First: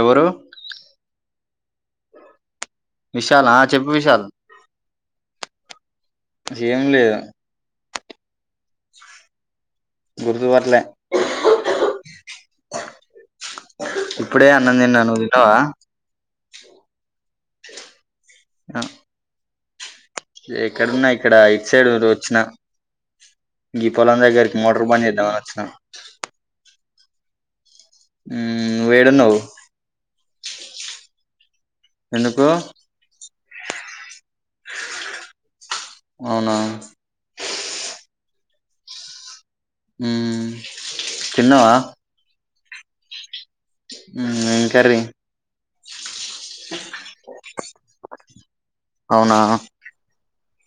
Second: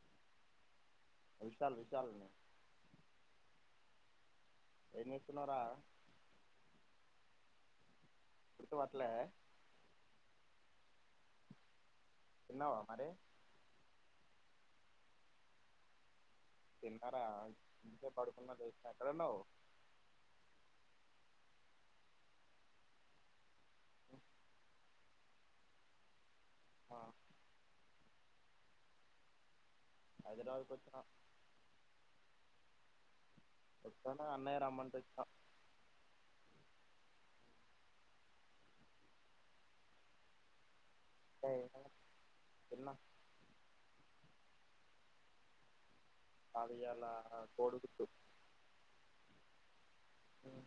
ఎవరు చాలు చాలు విశాల్ ఆ చెప్పు విశాల్ ఏమ్ చేస్తున్నావ్ రా ఏం లేదు గుర్తుపట్టలే గుర్తుపట్లే తిన్నావా మరి ఇప్పుడే అన్నం తిన్నాను నువ్వు తిన్నావా తిన్నారా ఇంట్లో పడుకున్న ఆ, లేసిన ఎక్కడ ఉన్నావ్ ఎక్కడున్నా ఇక్కడ ఇటు సైడ్ వచ్చిన ఈ పొలం దగ్గరికి మోటార్ బంద్ చేద్దాం అని వచ్చిన ఆ ఉమ్ నువ్వు ఏడున్నావ్ ఆదిలాబాద్ కొచ్చన ఎందుకు ఆ అన్నయ రమ్మంటే వచ్చిన అవునా ఉమ్ తిన్నావా తిన్న ఉమ్ ఏం కర్రీ ఆడియ్యలా కోడి గుడ్డు అవునా ఉమ్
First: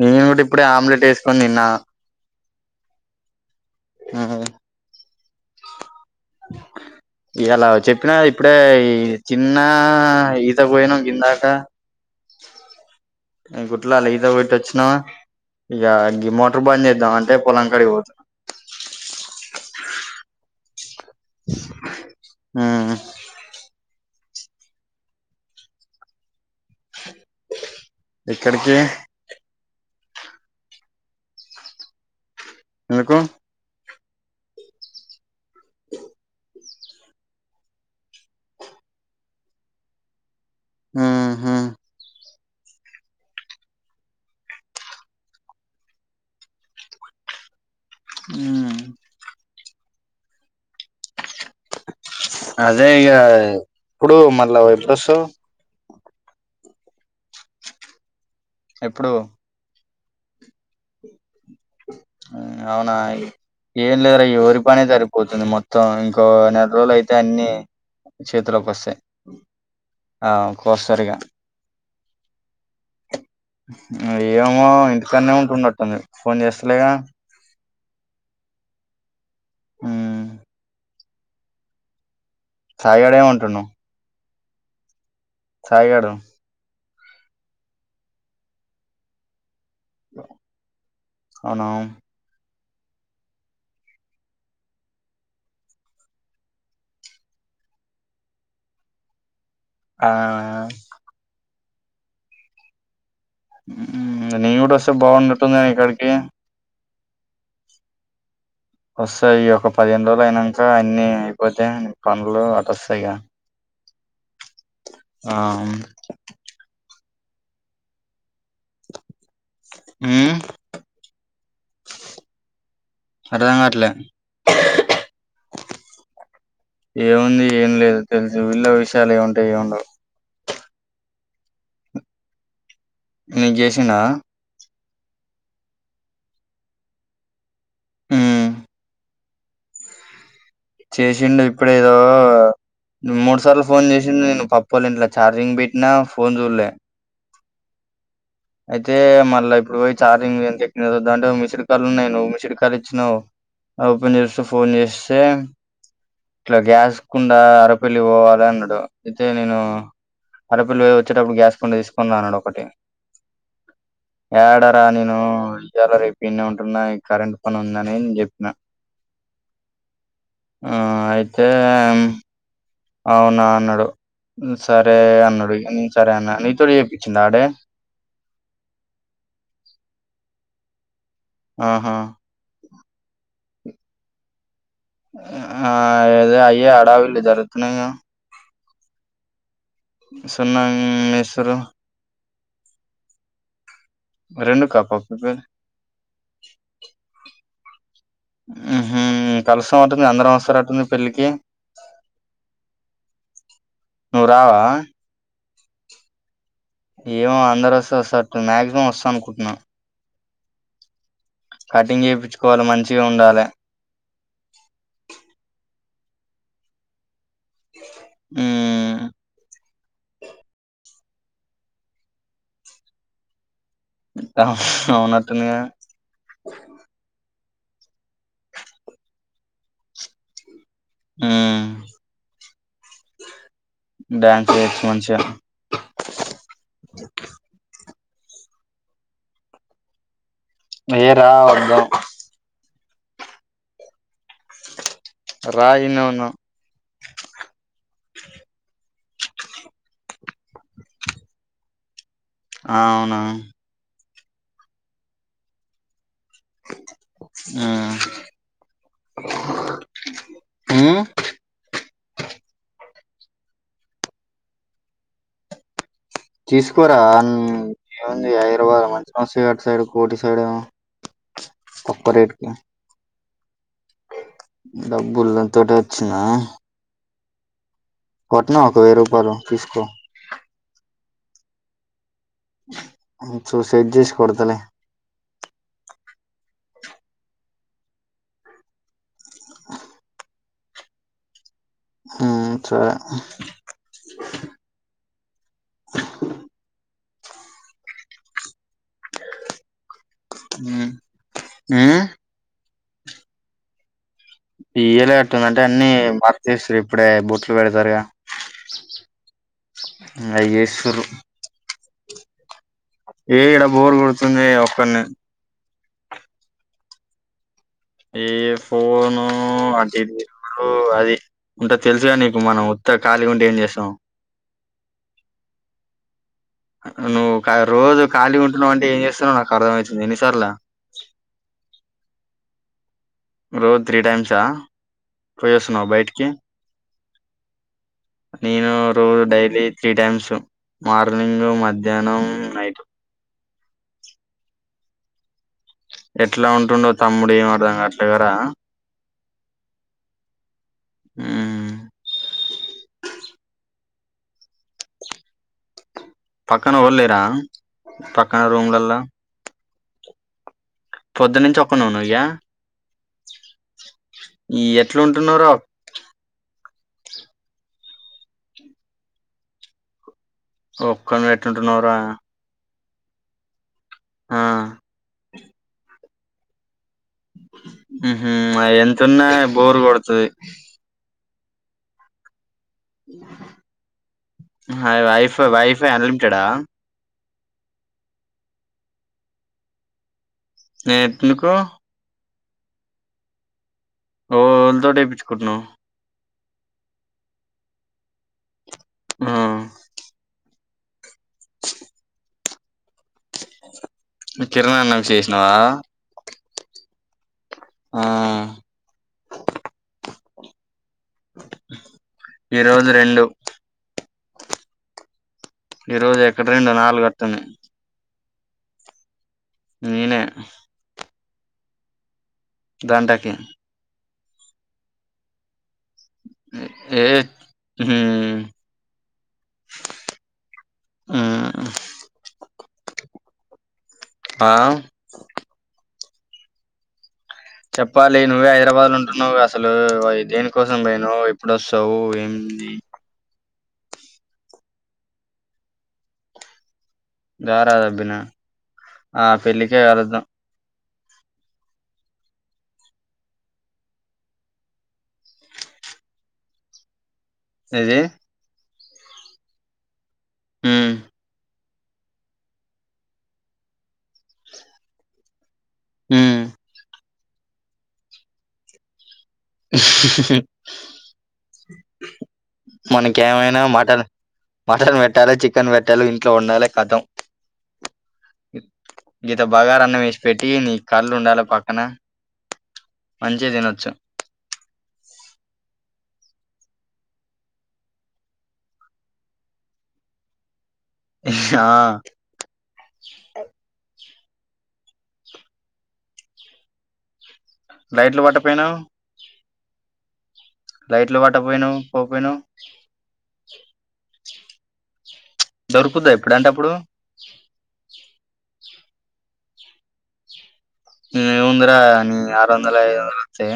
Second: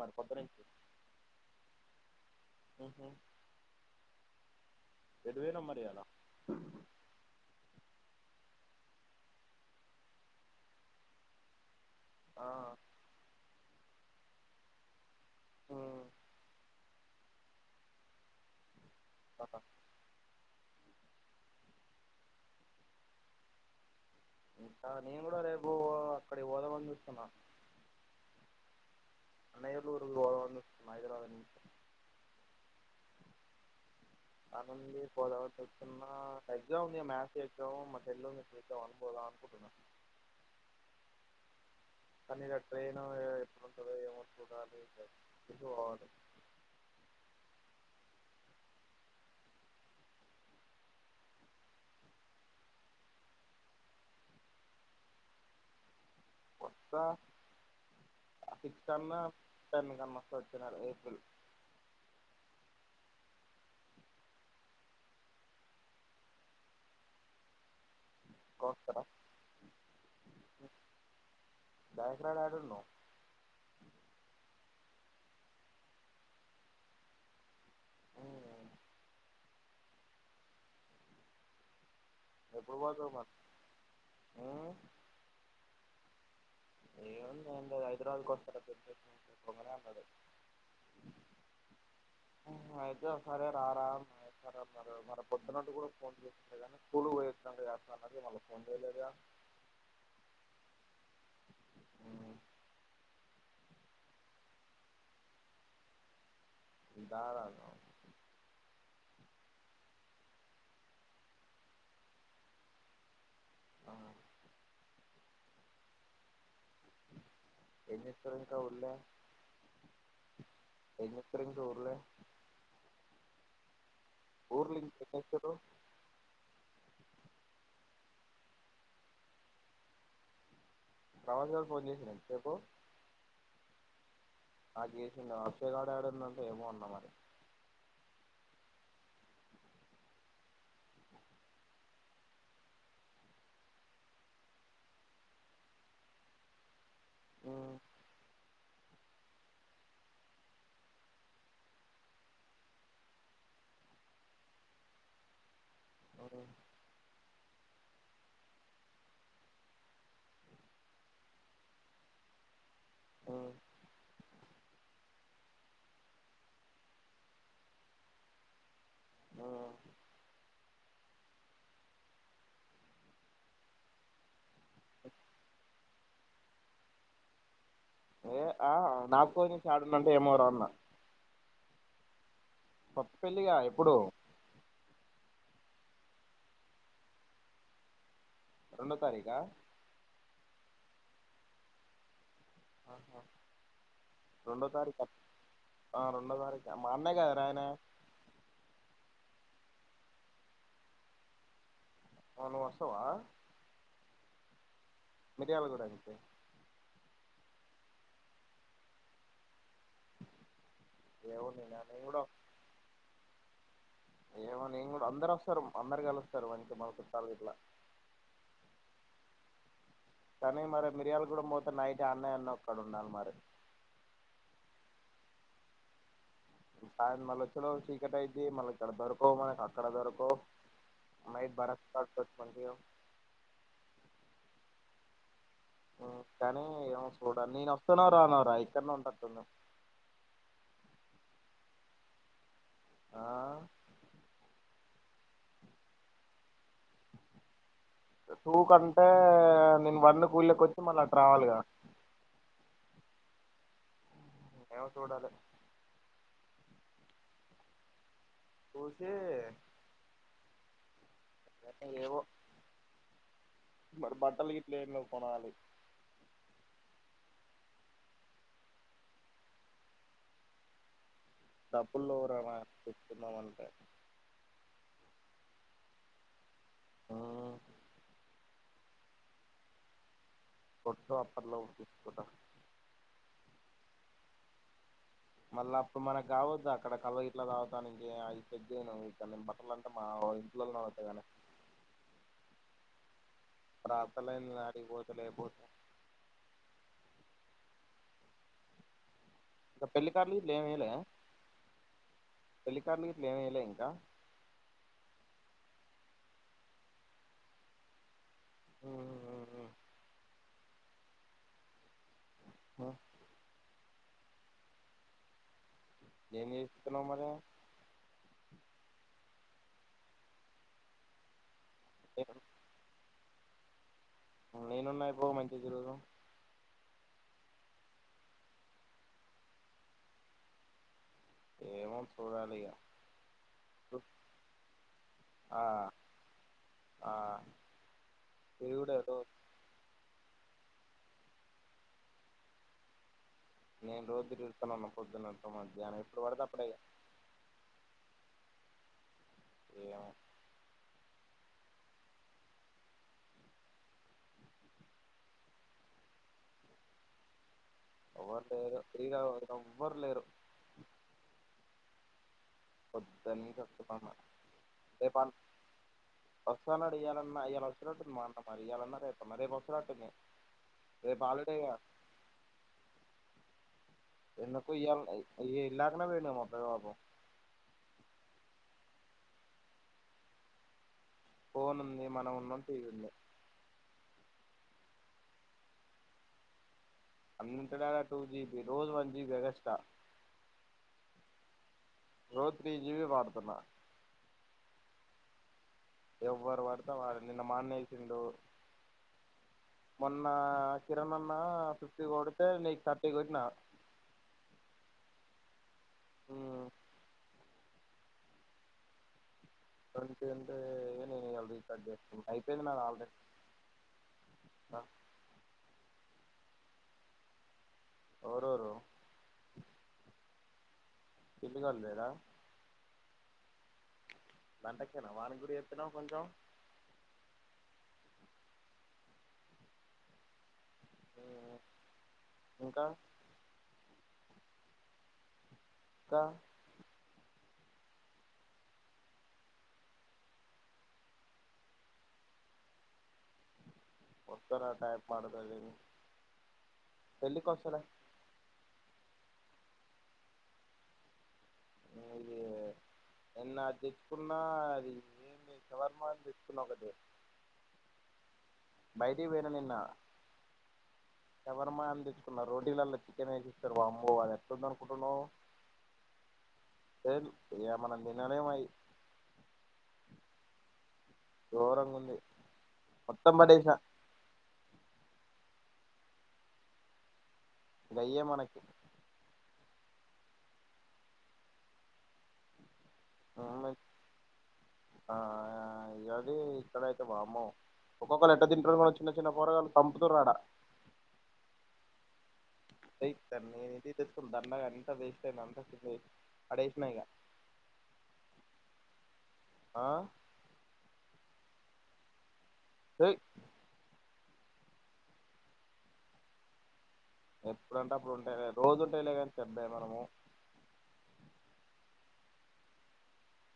నేను కూడా ఇప్పుడే ఆమ్లెట్ వేసుకొని తిన్న అహ ఆ ఎటువైనావ్ మరి ఇయ్యాల ఇయాలా చెప్పిన కదా ఇప్పుడే ఈ తిన్నా ఈతకి పోయినం గిందాకా ఏమ్ గుట్లలో ఈతకొట్టి వచ్చినామ్ ఇగ ఈ మోటర్ బండి ఇద్దామని గి తే పొలంకాడికి పోత ఉమ్ ఇంకా నేను కూడా రేపు అక్కడికి పోదామని చూస్తున్నా ఎక్కడికి ూరుఐరావా ఎందుకు అనందికి పోదామని చూస్తున్నా ఎగ్జామ్ ఉంది మ్యాథ్స్ ఎగ్జామ్ తెలుగు ఉందా అయిపోయాక పోదామనుకుంటున్నాను ఆ హా కానీ ఇలా ట్రైన్ ఎప్పుడుంటందో ఏమో చూడాలి ఇకు పోవాల ఆ అదే ఇక ఇప్పుడు మళ్ళా వై బస్ కొత్తా ఎప్పుడు అహకన్నా మీకా మస్తా వచ్చన్నారు ఏబల్ అవునా ఏం లేదురా ఈ ఓరి పనే జరిగిపోతుంది మొత్తం ఇంకో నెల రోజులు అయితే అన్నిీ చేతిలోకి వస్తాయి వస్తారా ఆ కోసరిగా బాకరాడ ఆడ ఏమో ఇంటికనే ఉంటుండట్టుంది ఫోన్ చేస్తలేగా ఉమ్, ఆ సాయిడ ఏమంటున్నా ఆ టయగాడు ఏ ఎ హైదరాబాద్ కొస్తార తె అవునా అయితే ఒకసరే రారారే మ మ పొద్దునట్టు కూడా ఫోన్ చేసి కానీ స్కూల్ పోయిస్తున్నాం కద సార్ అ మళ్ళీ ఫోన్ చేయలేదు ఆ ఉమ్, నీ కూడా కూడా వస బాగుంట్ందక్కడికి ఇధారద వస్తాయి ఒక పదిహేను రోజులు అయినాక అన్ని అయిపోతే పనులు అటు వస్తాయి ఆ ఆ ఏజ ఇత్ర కవుర్లే ఉమ్ అ ఇత్రం చూర్లే అరదాంగాట్లే చేస్తారు ఏముంది ఏం లేదు తెలుసు వీళ్ళ విషయాలు ఏముంటాయ ఏ ఉండవు ప్రవాస్ గారు ఫోన్ చేసినడి సేపు నేను చేసిన ఆ జేషంట వాషయకాడ ఆడంద ఫేమ అంద మరి ఉమ్ చేసిండడు ఇప్పుడు ఏదో మూడు సార్లు ఫోన్ చేసిండడు నేను పప్పాల ఇంట్లో ఛార్జింగ్ పెట్టినా ఫోన్ చూడలే ఆ అయితే మళ్ళా ఇప్పుడు పోయి ఛార్జింగ్ ఎంత ఎక్కింటే మిస్డ్ కాలు ఉన్నాయ ను్ మిసిడ్ కాల్ ఇచ్చినావు ఓపెన్ చూస్తూ ఫోన్ చేస్తే ఇలా ఉమ్ గ్యాస్ కు అరపిల్లి పోవాలి అన్నాడు అయితే నేను అరపిల్లి పోయి వచ్చేటప్పుడు గ్యాస్ పండి తీసుకుందా అన్నాడు ఒకటి ఏడరా నేను జర రపీన్న ఉంటున్నా కరెంట్ పని ఉందని నేను చెప్పిన ఆ ఆ అయితే అవునా అన్నాడు సరే అన్నాడు సరే అన్న నీతోడు చేయిచింది ఆడే ఏ ఆ నా కొంచెం ఆడునంటే ఏమో రా అలా ఆహా పప్ప పెళ్ళగా ఇప్పుడు ఆ ఏద అయ్యే ఆడావలి జరుగుతున్నా రెండో తారీఖ సన్నా మసరు ఆఓహ రెండు రెండో కప్ప తారీఖు ప్రిపేర్ ఆ రెండో తారీఖు మా అన్నయ కద ఆయన ఉహూ కలిసం అంటుంది అందరం వస్తారు అంటుంది పెళ్ళికి అవును నువ్వొస్తావా నువ్వు రావా మిరియాల కూడాగితే ఏమో అందరు వస్తే మాక్సిమం వస్తా అనుకుంటున్నాను ఏమో నేనా నేను కటింగ్ చేపించుకోవాలి మంచిగా ఉండాలి ఏమని ఏం కూడా అందరు వస్తారు అందరు కలుస్తారు మంట ఉమ్.. కానీ మరి మిరియాలుగూడెం పోత నైట్ అన్నయ్యన్న ఒక్కడ ఉండాలి మరి ఉనాతో న సాయ మళ్ళ వచ్చ చీకట అయితే మళ్ళ ఇక్కడ దొరకోవు మనకి అక్కడ దొరకో ్యాన్స మంచి కానీ ఏమో చూడ నేను వస్తానో రాను రా ఇక్కన్నా ఉంటటుంది సేరా వందా ఆ రాయి నవును తూ క అంటే నేను వర్ణ కూళ్ళక వచ్చి మళ్ళీ అటు రావాలిగా ఆ అవునా ఏవ చూడాల ఆ ఊసే ఆ ఏవో బట్టలు గిట్ల కొనాలి తీసుకోరా ఏముంది హైదరాబాద్ మధన శ్రీట్ సైడ్ కోటి సైడ్ ఏమో తక్కువ డప్పుల్లో రేట్ రామ కి చెప్కుందామం డబ్బుల తటి వచ్చినా ఆ కోట్న ఒక వెయ్యి రూపాయలు తీసుకో కొట్ వాపర్లో ఉంట తీసుకు చో సేట్ చేసి కొతలే మళ్ళీ అప్పుడు మనకి కావద్దు అక్కడ కళ్ళ ఇట్లా తాగుతాంక అవి పెగ్ను కం బట్టల అంటే మా వటగానే అ స బ పెళ్ళికాడ్లు లేం ఉమ్ ఐయ్యలేదా ఉమ్ పెళ్లికారులు ఇట్లు ఏమయలే ఇంకా ఇయ్యలే కట్టుంది అంటే అన్ని బర్తస్తారు ఇప్పుడే బొట్లు పెడతారుగా ఉమ్ తరు ఏడం బోర్ కొడుతుంది ఒక్కనే ఏంచేస్తునావ్ నువ్వు ఈ ఫోను అది అంటే తెలుసుగా నీకు మనం ఉత్త ఖాళీగ ఉంటే ఏం చేస్తాం నేనున్నాయి బ్రో మంచి [unintelligible] నువ్వు రోజు ఖాళీ ఉంటున్నావు అంటే ఏం చేస్తున్నావో నాకు అర్థమయితుంది ఎన్నిసార్ల ఏమో చూడాలిక రోజు త్రీ టైమ్స్ ఆ ఆ పోయిస్తున్నావ బయటికి ఆ నేను తిరుగుడే రో రోజు డైలీ త్రీ టైమ్స్ మార్నింగు మధ్యానం నైట్ నేను [unintelligible] పొద్దున్నంత ఎట్ల ఉంటుండో తమ్ముడు ఏమర్ధంకావట్లే కదా ఏమో ఉమ్ పక్కన ఎవర్లేరా ఎవ్వరు లేరు ఫ్రీగ ఉన్న ఎవ్వరు లేరు పొద్దు నుంచి ఒక్కనువే ఉన్నవ ఇగా [inaudible] ఈ ఎట్లుంటున్నావురా వసడియాలన్నాయాల వసరాటు మా అన్న మరియాలన్నా రేపు మ రేపు వసరాటుంది ఒక్కనివి ఎట్టుంటున్నావురా ఎందుకు ఇయ్యాల ఉన్నాయి అయ్యే ఇళ్లా ఎక్కడ పోయిందో పెద్దబాపు హహ్ ఎంతున్నా బోరు కొడుతది ఫోన్ ఉంది మనం ఉన్న హ వైఫై వైఫై అన్లిమిటెడ్ ఆహ్ ముందు లాగా టూ జిబి రోజు వన్ జీబి ఎగస్ట్రా ఎట్లుకో రో త్రీ జీబి వాడుతున్న ఓ ఓవల్తోని ఏపీచుకుంటున్నావ్ ఎవ్వరు పడితే వాళ్లు నిన్న మా అన్న ఎసిండు ఆ! మొన్నా కిరణన్నా సుష్ కొడితే లైక్ర్ కిరణ అన్న విశేష నా మ్మ్ ఆ ఏంటంటే ఏమి వాల్ద్ కట్ చేస్తే ఈ అయిపోయింది నాది రోజు ఆల్రెడీ రెండు అ ఈ రోజు ఎక్కడ్రెండు నాలుగు వత్తుంది ఎవరెవరు నేనే ఇల్లు గాల్లేదా గంటకి గంటకేన వానిక్కూడ చెప్ పినవ్ కొంచం హ్ హ్మ్ హ్మ్. ఇంకా ఆ ఇంకా చెప్పాలి నువ్వే హైదరాబాద్ లో ఉంటున్నావుగా అసలు దేని కోసం పోయినవ్ ఎప్పుడొస్తావు ఏం ది వొత్తరా టైమ్ పడుతది గారా అబ్బిన ఆ పెళ్ళికే కలుద్దాం ఇది నిన్న అది తెచ్చుకున్నా అది ఎమ్లేదు షవర్మ అని తెచ్చుకున్నా ఒకటి ఏంది బయటికి పోయిన నిన్న హ్మ్ షవర్మా అని తెచ్చుకున్నా రోటీలల్లో చికెన్ వేసిస్తారు వామ్మో అది ఎట్లుంది అనుకుంటున్నావు హ్మ్ సేమ్ ఇగ మనం తినలేమయ్యు హ్మ్ హు హు హు గోరంగుంది మొత్తం మనకేమైనా పడేసిన మటన్ మటన్ పెట్టాలె చికెన్ పెట్టాలె ఇంట్లో ఉండాలె కతం గయ్యే మనకి ఇంత బగారన్నం వేసి పెట్టి నీ కళ్ళు ఉండాలె పక్కన మంచిగ ఉమ్, తినొచ్చు ఆ ఇగది ఇక్కడైతే వామ్మో ఒక్కొక్కలు ఎట్ట తింటుర్రు చిన్న చిన్న పోరగల్లు సంపుతుర్రాడ ఆ ఏయ్ కన్నేదిత త్తం దండగా అంత వేస్టయ్యింది అంత సుద్ వేస్ పడేసిన ఇగ లైట్లు పట్టపోయినవ్ ఆ లైట్ లో పట్టపోయినవ్ పోపోయినవ్ ఏయ్ దొరుకుద్దా ఎప్పుడంటప్పుడు ఎప్పుడంటప్పుడు ఉంటదే రోజు ఉంటేలే కాని చెద్దాయి మనము ఏముందిరా ఆరు వందల ఐదు వందల వస్తే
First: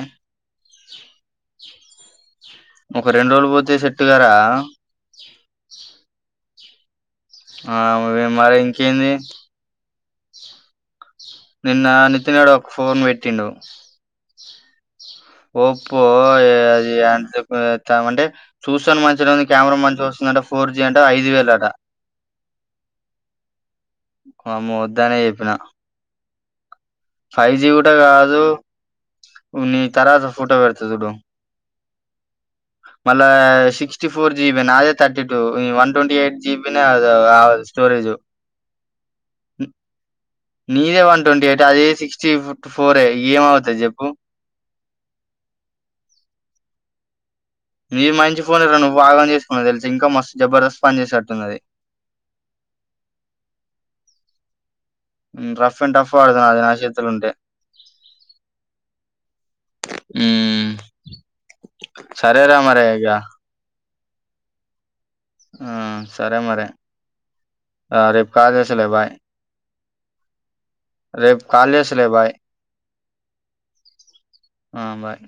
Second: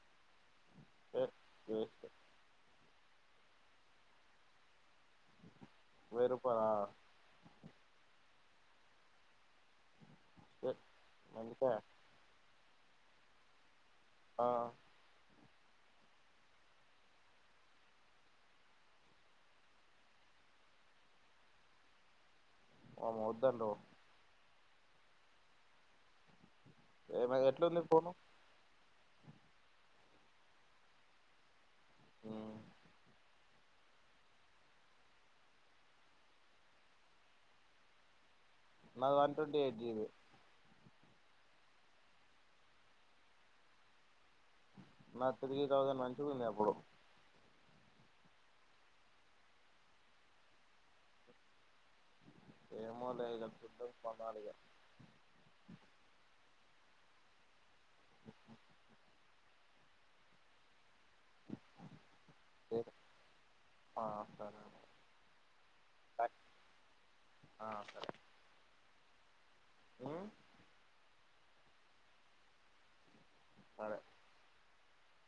ఆ ఆ ఒక రెండు రోజులు పోతే చెట్టు గారా మీరు ఆ మరి ఇంకేంది స నిన్న నిత్యన్ నడు ఫోన్ పేట్టిండు ఆ ఒప్పో అది అ అంటే చూస్తాను మంచిగా కెమెరా మంచిగా వస్తుందింట ఫోర్ జి అంటే ఐదు వేలు అట వామ్మో వద్దాందో వామ్మో వద్దానే చేపినా ఏమ ఫైవ్ జి ఎట్లుంది కూడా ఫోను కాదు నీ తర్వాత ఫోటో పెడుతు చడు ఓ మళ్ళా సిక్స్టీ ఫోర్ జిబిని అదే thirty two one twenty eight GB అ స్టోరేజ్ అది వన్ ట్వంటీ ఎయిట్ జీ నీదే వన్ ట్వంటీ ఎయిట్ అదే సిక్స్టీ ఫోర్ ఏమవుతుది చెప్పు నా త్రీ థౌసండ్ మంచి ఉంది అప్పుడు మీరు మంచి ఫోన్లను నువ్వు ఆగం చేసుకుని తెలిసి ఇంకా మస్తు జబర్దస్త్ పనిచేసేట్టున్నది ఏమో లే ఇగ ఫడ్ం పోనాలిక రఫ్ అండ్ టడఫ ఆదన్నా అద ఆశీత ఉంటే అ సరేరా మారి అయ్యా ఆ సరే అ ఆ సరే మరి ఆ రేపు కాల్ చేస్తాలే బాయ్ ఆ [unintelligible] రేపు కాల్ చేస్తలే భాయి సరే ఆ బాయ్